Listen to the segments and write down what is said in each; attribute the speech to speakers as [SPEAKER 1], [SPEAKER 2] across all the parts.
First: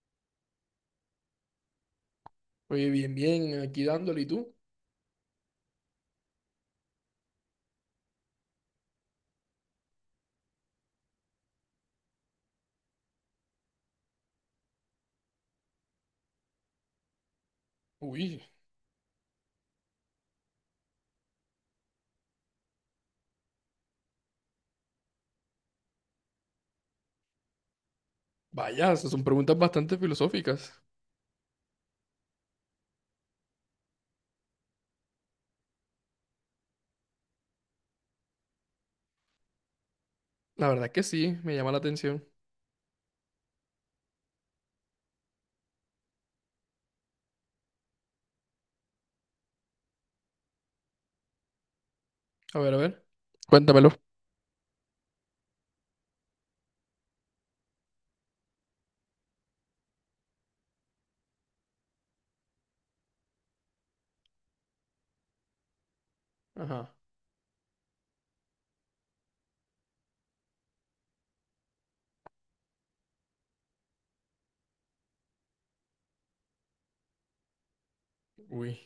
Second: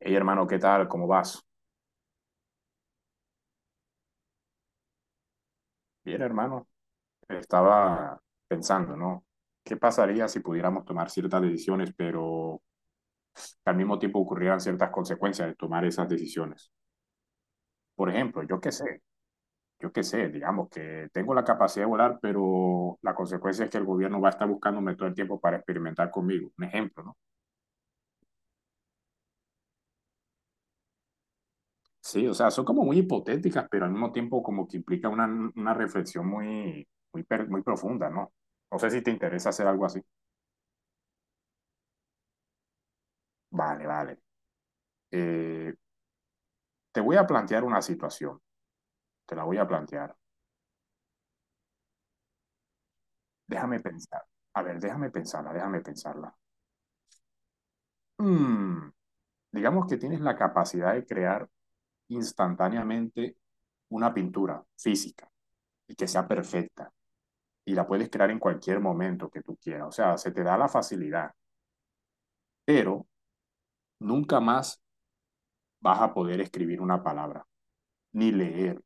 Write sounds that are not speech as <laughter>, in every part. [SPEAKER 1] Hey hermano, ¿qué tal? ¿Cómo vas?
[SPEAKER 2] Oye, bien, bien, aquí dándole, ¿y tú?
[SPEAKER 1] Bien, hermano. Estaba pensando, ¿no? ¿Qué pasaría si pudiéramos tomar ciertas decisiones, pero que al mismo tiempo ocurrieran ciertas consecuencias de tomar esas decisiones? Por
[SPEAKER 2] Uy,
[SPEAKER 1] ejemplo, yo qué sé, digamos que tengo la capacidad de volar, pero la consecuencia es que el gobierno va a estar buscándome todo el tiempo para experimentar conmigo. Un ejemplo, ¿no?
[SPEAKER 2] vaya, esas son preguntas bastante filosóficas.
[SPEAKER 1] Sí, o sea, son como muy hipotéticas, pero al mismo tiempo como que implica una reflexión muy profunda, ¿no? No sé si te interesa hacer algo así.
[SPEAKER 2] La verdad que sí, me llama la atención.
[SPEAKER 1] Vale, vale. Eh, te voy a plantear una situación, te la voy a plantear.
[SPEAKER 2] A ver,
[SPEAKER 1] Déjame
[SPEAKER 2] cuéntamelo.
[SPEAKER 1] pensar. A ver, déjame pensarla, déjame pensarla. Mm, digamos que tienes la capacidad de crear instantáneamente una pintura física y que sea perfecta
[SPEAKER 2] Ajá,
[SPEAKER 1] y la puedes crear en cualquier momento que tú quieras. O sea, se te da la facilidad, pero nunca más vas a poder escribir una palabra, ni
[SPEAKER 2] uy.
[SPEAKER 1] leer,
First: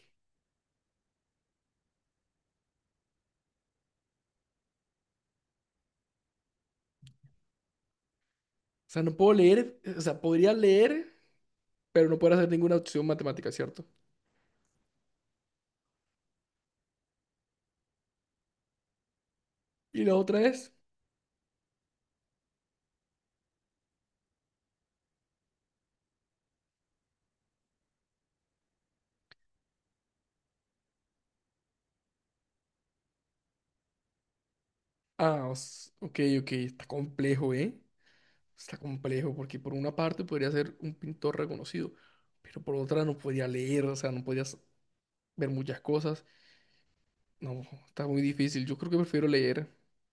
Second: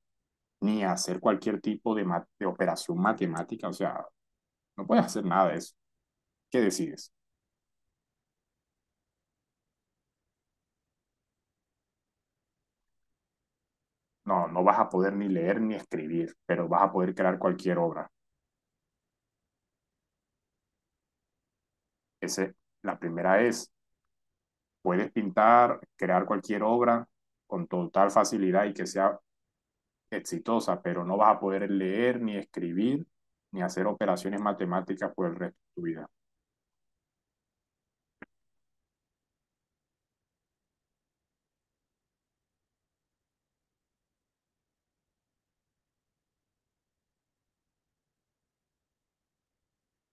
[SPEAKER 1] ni hacer cualquier tipo de operación matemática. O sea, no puedes hacer nada de eso. ¿Qué decides?
[SPEAKER 2] O sea, no puedo leer, o sea, podría leer, pero no puedo hacer ninguna opción matemática, ¿cierto?
[SPEAKER 1] No, no vas a poder ni leer ni escribir, pero vas a poder crear cualquier obra.
[SPEAKER 2] Y la otra es,
[SPEAKER 1] Ese, la primera es, puedes pintar, crear cualquier obra con total facilidad y que sea exitosa, pero no vas a poder leer ni escribir ni hacer operaciones matemáticas por el
[SPEAKER 2] ah,
[SPEAKER 1] resto de tu vida.
[SPEAKER 2] ok, ok, está complejo, ¿eh? Está complejo, porque por una parte podría ser un pintor reconocido, pero por otra no podría leer, o sea, no podrías ver muchas cosas. No, está muy difícil. Yo creo que prefiero leer.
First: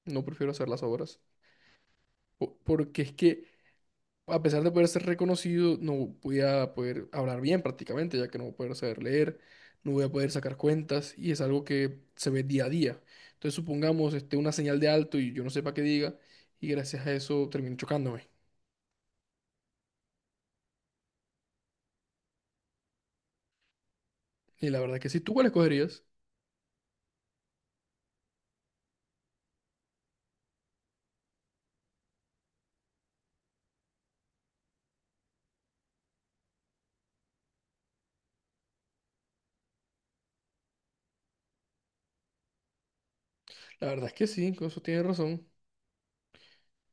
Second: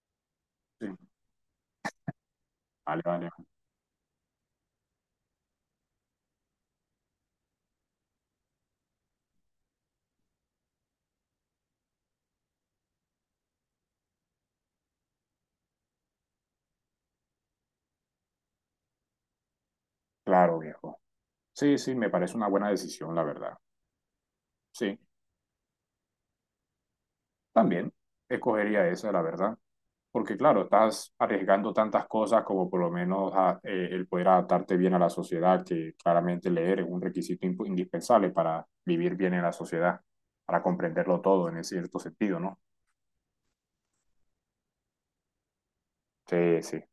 [SPEAKER 2] No prefiero hacer las
[SPEAKER 1] Sí,
[SPEAKER 2] obras. Porque
[SPEAKER 1] vale,
[SPEAKER 2] es
[SPEAKER 1] vale.
[SPEAKER 2] que, a pesar de poder ser reconocido, no voy a poder hablar bien prácticamente, ya que no voy a poder saber leer, no voy a poder sacar cuentas, y es algo que se ve día a día. Entonces, supongamos, este, una señal de alto y yo no sepa qué diga, y gracias a eso termino chocándome.
[SPEAKER 1] Claro, viejo. Sí, sí, me parece una buena decisión, la verdad.
[SPEAKER 2] Y la verdad
[SPEAKER 1] Sí,
[SPEAKER 2] es que sí, ¿tú cuál escogerías?
[SPEAKER 1] también escogería esa, la verdad. Porque claro, estás arriesgando tantas cosas como por lo menos el poder adaptarte bien a la sociedad, que claramente leer es un requisito indispensable para vivir bien en la sociedad, para comprenderlo todo en ese cierto sentido, ¿no?
[SPEAKER 2] La verdad es que sí, con eso tienes razón.
[SPEAKER 1] Sí, sí,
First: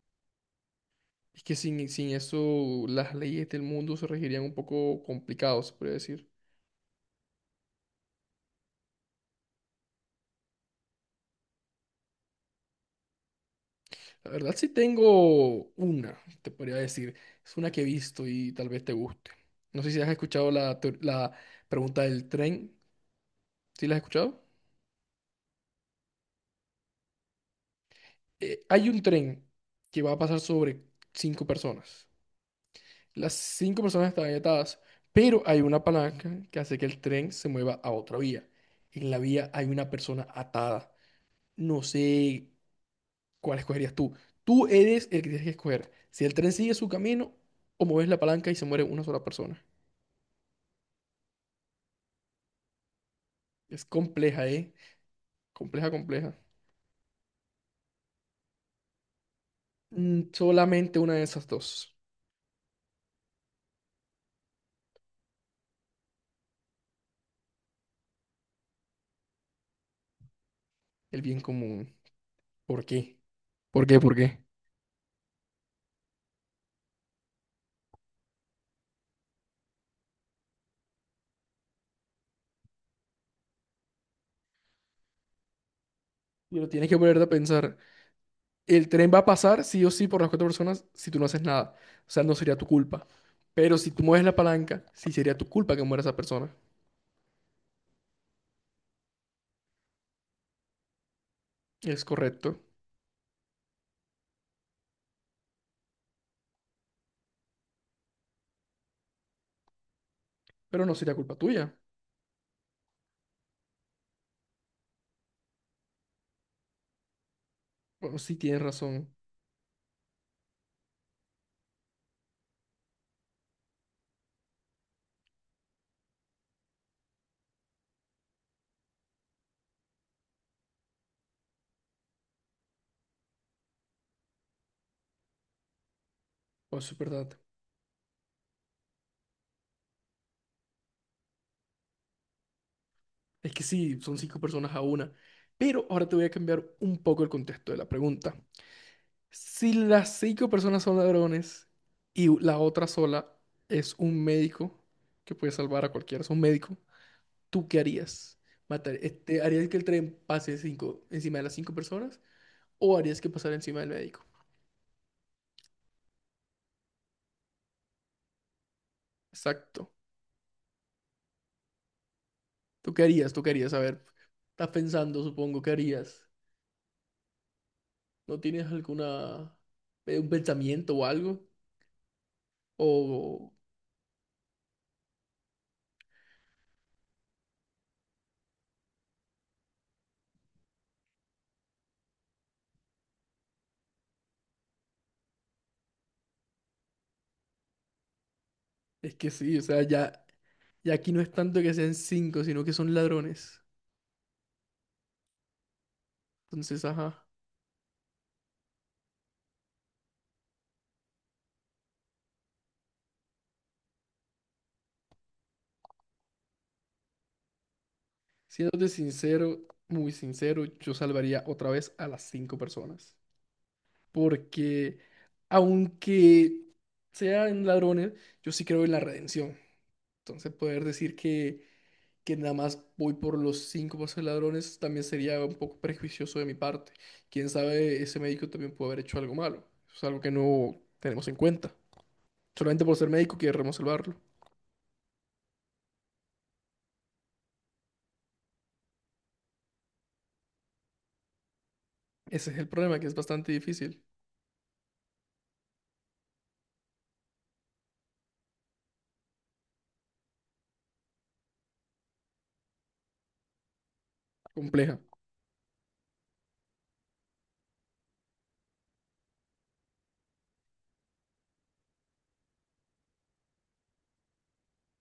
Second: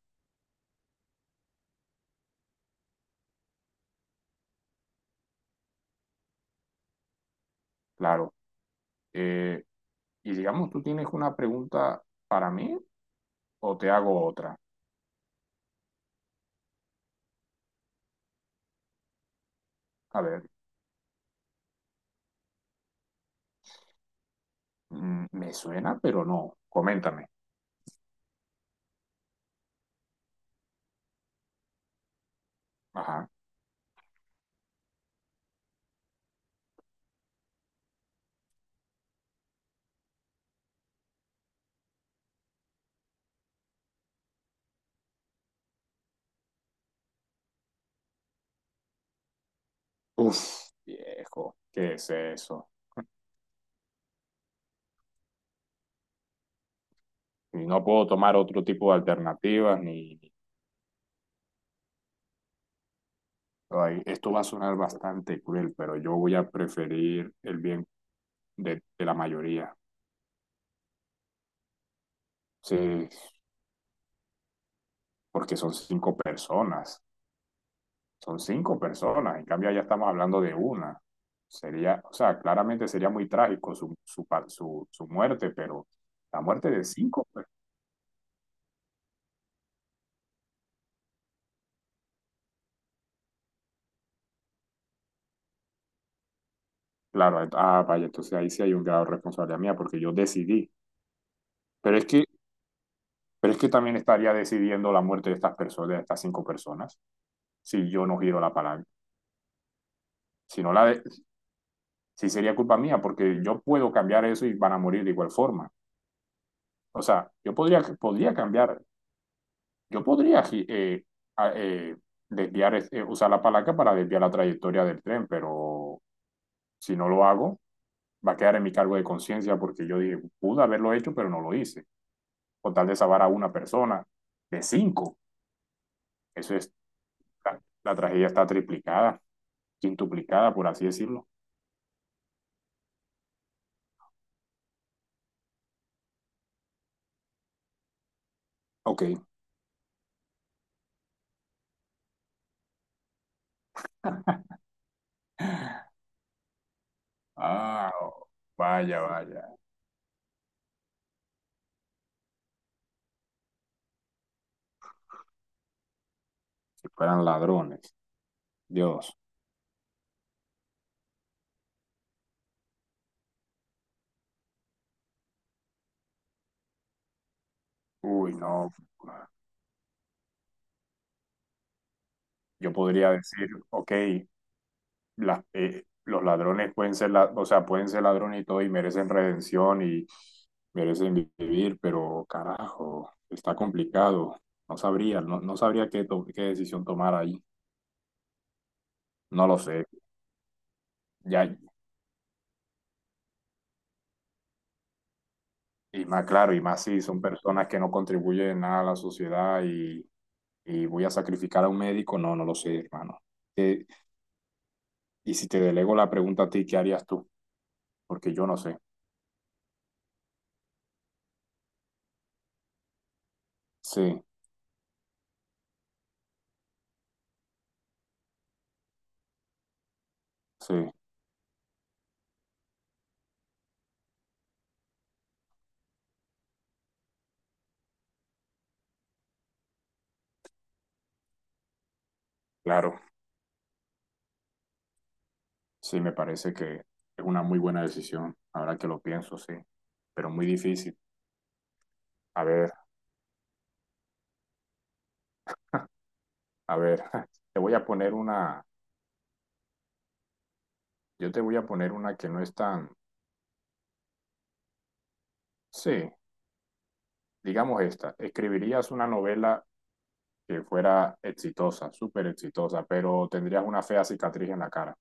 [SPEAKER 2] Es que sin eso, las leyes del mundo se regirían un poco complicados, se podría decir.
[SPEAKER 1] claro. Eh, y digamos, ¿tú tienes una pregunta para mí o te hago
[SPEAKER 2] La verdad
[SPEAKER 1] otra?
[SPEAKER 2] sí tengo una, te podría decir. Es una que he visto y tal vez te guste. No sé si has
[SPEAKER 1] A ver,
[SPEAKER 2] escuchado la pregunta del tren. ¿Sí la has escuchado?
[SPEAKER 1] mm, me suena, pero no. Coméntame.
[SPEAKER 2] Hay un tren que va a pasar sobre cinco personas.
[SPEAKER 1] Ajá.
[SPEAKER 2] Las cinco personas están atadas, pero hay una palanca que hace que el tren se mueva a otra vía. En la vía hay una persona atada. No sé cuál escogerías tú. Tú eres el que tienes que escoger. Si el tren sigue su camino o mueves la palanca y se muere una sola persona.
[SPEAKER 1] Uf, viejo, ¿qué es eso?
[SPEAKER 2] Es compleja, ¿eh? Compleja, compleja.
[SPEAKER 1] Y no puedo tomar otro tipo de alternativas ni...
[SPEAKER 2] Mm, solamente una de esas dos.
[SPEAKER 1] Ay, esto va a sonar bastante cruel, pero yo voy a preferir el bien de la mayoría.
[SPEAKER 2] El bien común.
[SPEAKER 1] Sí,
[SPEAKER 2] ¿Por qué? ¿Por qué? ¿Por qué?
[SPEAKER 1] porque son cinco personas. Son cinco personas. En cambio, ya estamos hablando de una. Sería, o sea, claramente sería muy trágico su muerte, pero la
[SPEAKER 2] Y lo
[SPEAKER 1] muerte de
[SPEAKER 2] tienes que ponerte
[SPEAKER 1] cinco,
[SPEAKER 2] a
[SPEAKER 1] pues,
[SPEAKER 2] pensar. El tren va a pasar sí o sí por las cuatro personas si tú no haces nada. O sea, no sería tu culpa. Pero si tú mueves la palanca, sí sería tu culpa que muera esa persona.
[SPEAKER 1] claro, ah, vaya, entonces ahí sí hay un grado de responsabilidad mía porque yo decidí. Pero es
[SPEAKER 2] Es
[SPEAKER 1] que,
[SPEAKER 2] correcto.
[SPEAKER 1] pero es que también estaría decidiendo la muerte de estas personas, de estas cinco personas, si yo no giro la palanca. Si no
[SPEAKER 2] Pero
[SPEAKER 1] la,
[SPEAKER 2] no
[SPEAKER 1] de-
[SPEAKER 2] sería culpa tuya.
[SPEAKER 1] Sí sería culpa mía, porque yo puedo cambiar eso y van a morir de igual forma. O sea, yo
[SPEAKER 2] Bueno,
[SPEAKER 1] podría
[SPEAKER 2] sí tienes
[SPEAKER 1] cambiar,
[SPEAKER 2] razón.
[SPEAKER 1] yo podría a- eh, desviar, usar la palanca para desviar la trayectoria del tren, pero si no lo hago, va a quedar en mi cargo de conciencia porque yo dije, pude haberlo hecho, pero no lo hice. Con tal de salvar a una persona, de cinco, eso es,
[SPEAKER 2] Bueno, eso es verdad.
[SPEAKER 1] la tragedia está triplicada, quintuplicada, por así decirlo.
[SPEAKER 2] Es que sí, son cinco personas a una. Pero ahora te voy a cambiar un poco el contexto de la pregunta.
[SPEAKER 1] Ok.
[SPEAKER 2] Si las cinco personas son ladrones y la otra sola es un médico que puede salvar a cualquiera, es un médico, ¿tú qué
[SPEAKER 1] Ah, oh,
[SPEAKER 2] harías? ¿Matar,
[SPEAKER 1] vaya,
[SPEAKER 2] este,
[SPEAKER 1] vaya.
[SPEAKER 2] harías que el tren pase cinco, encima de las cinco personas o harías que pasara encima del médico?
[SPEAKER 1] Si fueran ladrones. Dios.
[SPEAKER 2] Exacto. ¿Tú qué harías? ¿Tú qué harías? A ver, estás pensando, supongo, ¿qué harías?
[SPEAKER 1] Uy,
[SPEAKER 2] ¿No tienes
[SPEAKER 1] no.
[SPEAKER 2] alguna, un pensamiento o algo?
[SPEAKER 1] Yo podría decir,
[SPEAKER 2] O
[SPEAKER 1] ok, los ladrones pueden ser, o sea, pueden ser ladrones y todo y merecen redención y merecen vivir, pero carajo, está complicado. No sabría, no, no sabría qué decisión tomar ahí.
[SPEAKER 2] es que
[SPEAKER 1] No
[SPEAKER 2] sí,
[SPEAKER 1] lo
[SPEAKER 2] o sea,
[SPEAKER 1] sé.
[SPEAKER 2] ya, ya aquí no es
[SPEAKER 1] Ya,
[SPEAKER 2] tanto que sean cinco, sino que son ladrones.
[SPEAKER 1] y más claro, y más
[SPEAKER 2] Entonces,
[SPEAKER 1] si son
[SPEAKER 2] ajá.
[SPEAKER 1] personas que no contribuyen en nada a la sociedad y voy a sacrificar a un médico, no, no lo sé, hermano. Eh, y si te delego la pregunta a ti, ¿qué harías tú? Porque yo no sé.
[SPEAKER 2] Siéndote sincero, muy sincero, yo salvaría otra vez a las cinco personas.
[SPEAKER 1] Sí,
[SPEAKER 2] Porque aunque sean ladrones, yo sí creo en la redención. Entonces poder
[SPEAKER 1] sí.
[SPEAKER 2] decir que nada más voy por los cinco por ser ladrones también sería un poco prejuicioso de mi parte. Quién sabe, ese médico también puede haber hecho algo malo. Es algo que no tenemos en cuenta. Solamente por
[SPEAKER 1] Claro,
[SPEAKER 2] ser médico queremos salvarlo.
[SPEAKER 1] sí, me parece que es una muy buena decisión, ahora que lo pienso, sí, pero muy difícil. A
[SPEAKER 2] Ese es el
[SPEAKER 1] ver,
[SPEAKER 2] problema, que es bastante difícil,
[SPEAKER 1] a ver, <laughs> te voy a poner una, yo te voy a poner una que no es tan,
[SPEAKER 2] compleja.
[SPEAKER 1] sí, digamos esta, escribirías una novela que fuera exitosa, súper exitosa, pero tendrías una fea cicatriz en la cara.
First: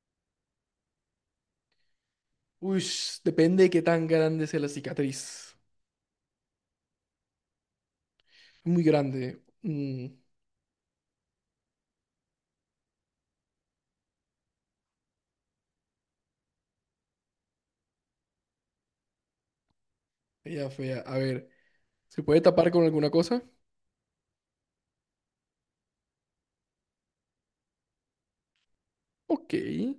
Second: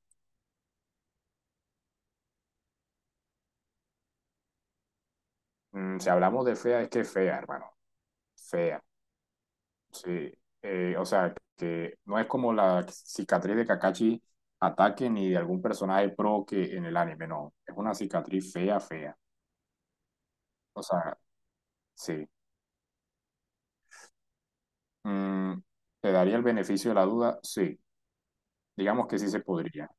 [SPEAKER 2] Uy, depende de qué tan grande sea la cicatriz.
[SPEAKER 1] Mm, si hablamos de fea, es que es fea, hermano,
[SPEAKER 2] Muy
[SPEAKER 1] fea.
[SPEAKER 2] grande. Mm,
[SPEAKER 1] Sí, o sea, que no es como la cicatriz de Kakashi ataque ni de algún personaje pro que en el anime, no. Es una cicatriz fea, fea.
[SPEAKER 2] ella
[SPEAKER 1] O
[SPEAKER 2] fea. A
[SPEAKER 1] sea,
[SPEAKER 2] ver, ¿se
[SPEAKER 1] sí.
[SPEAKER 2] puede tapar con alguna cosa?
[SPEAKER 1] Mm, ¿te daría el beneficio de la duda? Sí. Digamos que sí se
[SPEAKER 2] Ok.
[SPEAKER 1] podría.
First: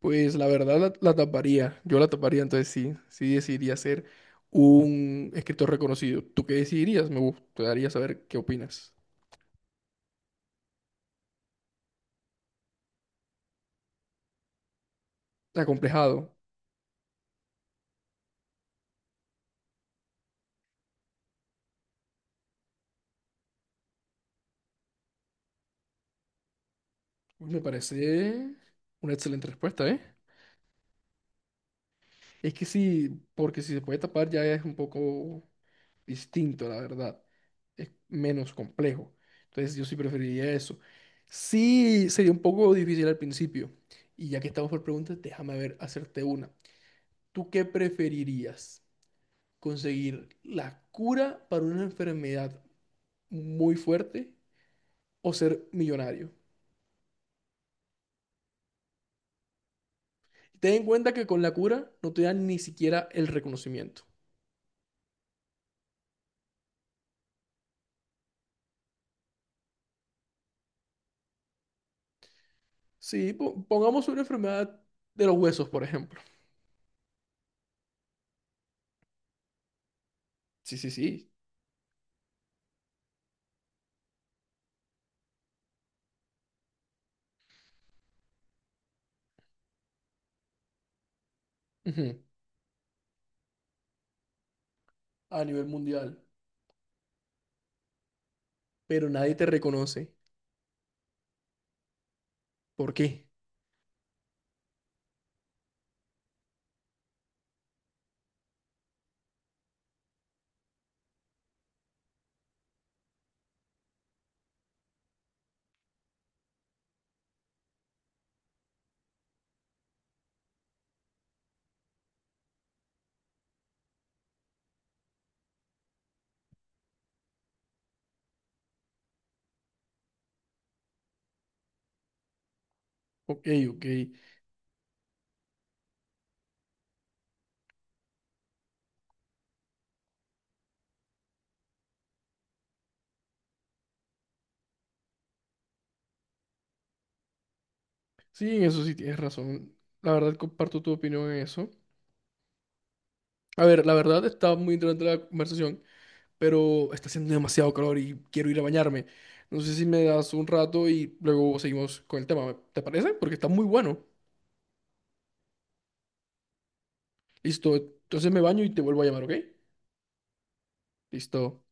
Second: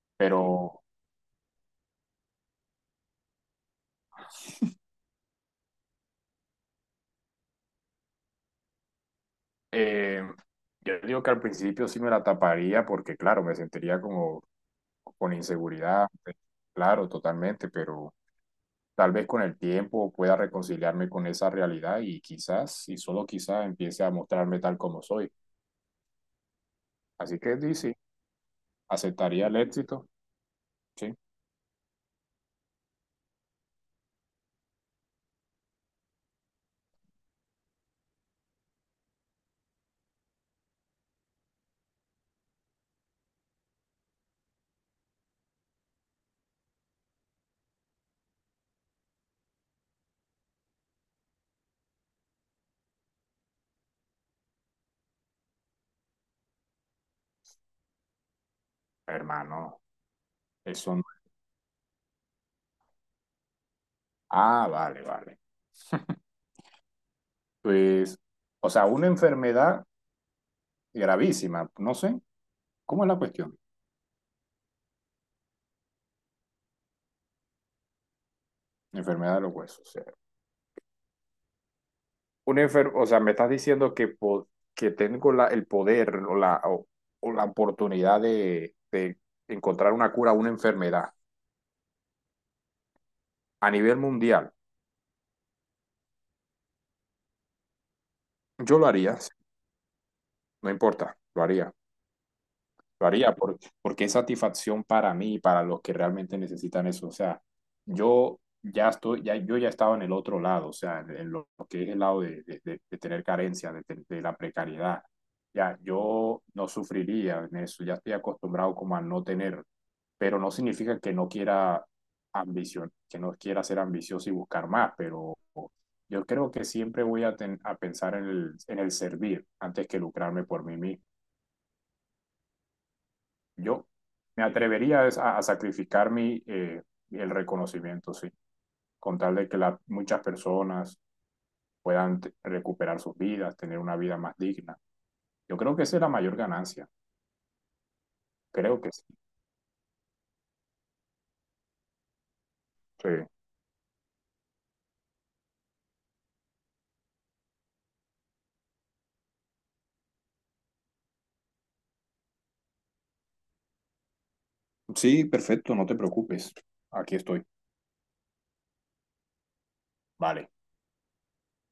[SPEAKER 2] Pues la verdad
[SPEAKER 1] Pero
[SPEAKER 2] la, la taparía. Yo la taparía, entonces sí. Sí decidiría ser un escritor reconocido. ¿Tú qué decidirías? Me gustaría saber qué opinas.
[SPEAKER 1] eh, yo digo que al principio sí me la taparía porque, claro, me sentiría como con inseguridad.
[SPEAKER 2] Acomplejado.
[SPEAKER 1] Claro, totalmente, pero tal vez con el tiempo pueda reconciliarme con esa realidad y quizás, y solo quizás, empiece a mostrarme tal como soy. Así
[SPEAKER 2] Uy,
[SPEAKER 1] que
[SPEAKER 2] me
[SPEAKER 1] Dizzy,
[SPEAKER 2] parece una
[SPEAKER 1] ¿aceptaría
[SPEAKER 2] excelente
[SPEAKER 1] el
[SPEAKER 2] respuesta, ¿eh?
[SPEAKER 1] éxito? Sí,
[SPEAKER 2] Es que sí, porque si se puede tapar ya es un poco distinto, la verdad. Es menos complejo. Entonces yo sí preferiría eso. Sí, sería un poco difícil al principio. Y ya que estamos por preguntas, déjame ver, hacerte una. ¿Tú qué preferirías? ¿Conseguir la cura para una enfermedad muy fuerte o ser millonario?
[SPEAKER 1] hermano,
[SPEAKER 2] Ten en
[SPEAKER 1] eso no.
[SPEAKER 2] cuenta que con la cura no te dan ni siquiera el reconocimiento.
[SPEAKER 1] Ah, vale, vale. Pues, o sea, una enfermedad gravísima, no sé, ¿cómo es la
[SPEAKER 2] Sí,
[SPEAKER 1] cuestión?
[SPEAKER 2] pongamos una enfermedad de los huesos, por ejemplo.
[SPEAKER 1] Enfermedad de los huesos. O sea,
[SPEAKER 2] Sí, sí, sí.
[SPEAKER 1] una o sea, me estás diciendo que, que tengo el poder o o la oportunidad de encontrar una cura a una enfermedad
[SPEAKER 2] Ujú.
[SPEAKER 1] a nivel mundial.
[SPEAKER 2] A nivel mundial.
[SPEAKER 1] Yo lo
[SPEAKER 2] Pero
[SPEAKER 1] haría.
[SPEAKER 2] nadie te reconoce.
[SPEAKER 1] No importa, lo haría.
[SPEAKER 2] ¿Por
[SPEAKER 1] Lo
[SPEAKER 2] qué?
[SPEAKER 1] haría porque es satisfacción para mí y para los que realmente necesitan eso. O sea, yo ya estoy, ya, yo ya estaba en el otro lado, o sea, en lo que es el lado de tener carencia, de la precariedad. Ya, yo no sufriría en eso, ya estoy acostumbrado como a no tener, pero no significa que no quiera ambición, que no quiera ser ambicioso y buscar más, pero yo creo que siempre voy a pensar en el servir antes que lucrarme por mí mismo.
[SPEAKER 2] Ok, ok.
[SPEAKER 1] Yo me atrevería a sacrificar mi, el reconocimiento, sí, con tal de que muchas personas puedan recuperar sus vidas, tener una vida más digna. Yo creo que esa es la mayor ganancia.
[SPEAKER 2] Sí, en
[SPEAKER 1] Creo
[SPEAKER 2] eso
[SPEAKER 1] que
[SPEAKER 2] sí
[SPEAKER 1] sí.
[SPEAKER 2] tienes razón. La verdad comparto tu opinión en eso.
[SPEAKER 1] Sí,
[SPEAKER 2] A ver, la verdad está muy interesante la conversación, pero está haciendo demasiado calor y quiero ir a bañarme. No sé si me das un rato y luego seguimos con el tema. ¿Te parece? Porque está muy bueno.
[SPEAKER 1] sí, perfecto, no te preocupes. Aquí estoy.
[SPEAKER 2] Listo. Entonces me baño y te vuelvo a llamar, ¿ok?
[SPEAKER 1] Vale.
[SPEAKER 2] Listo.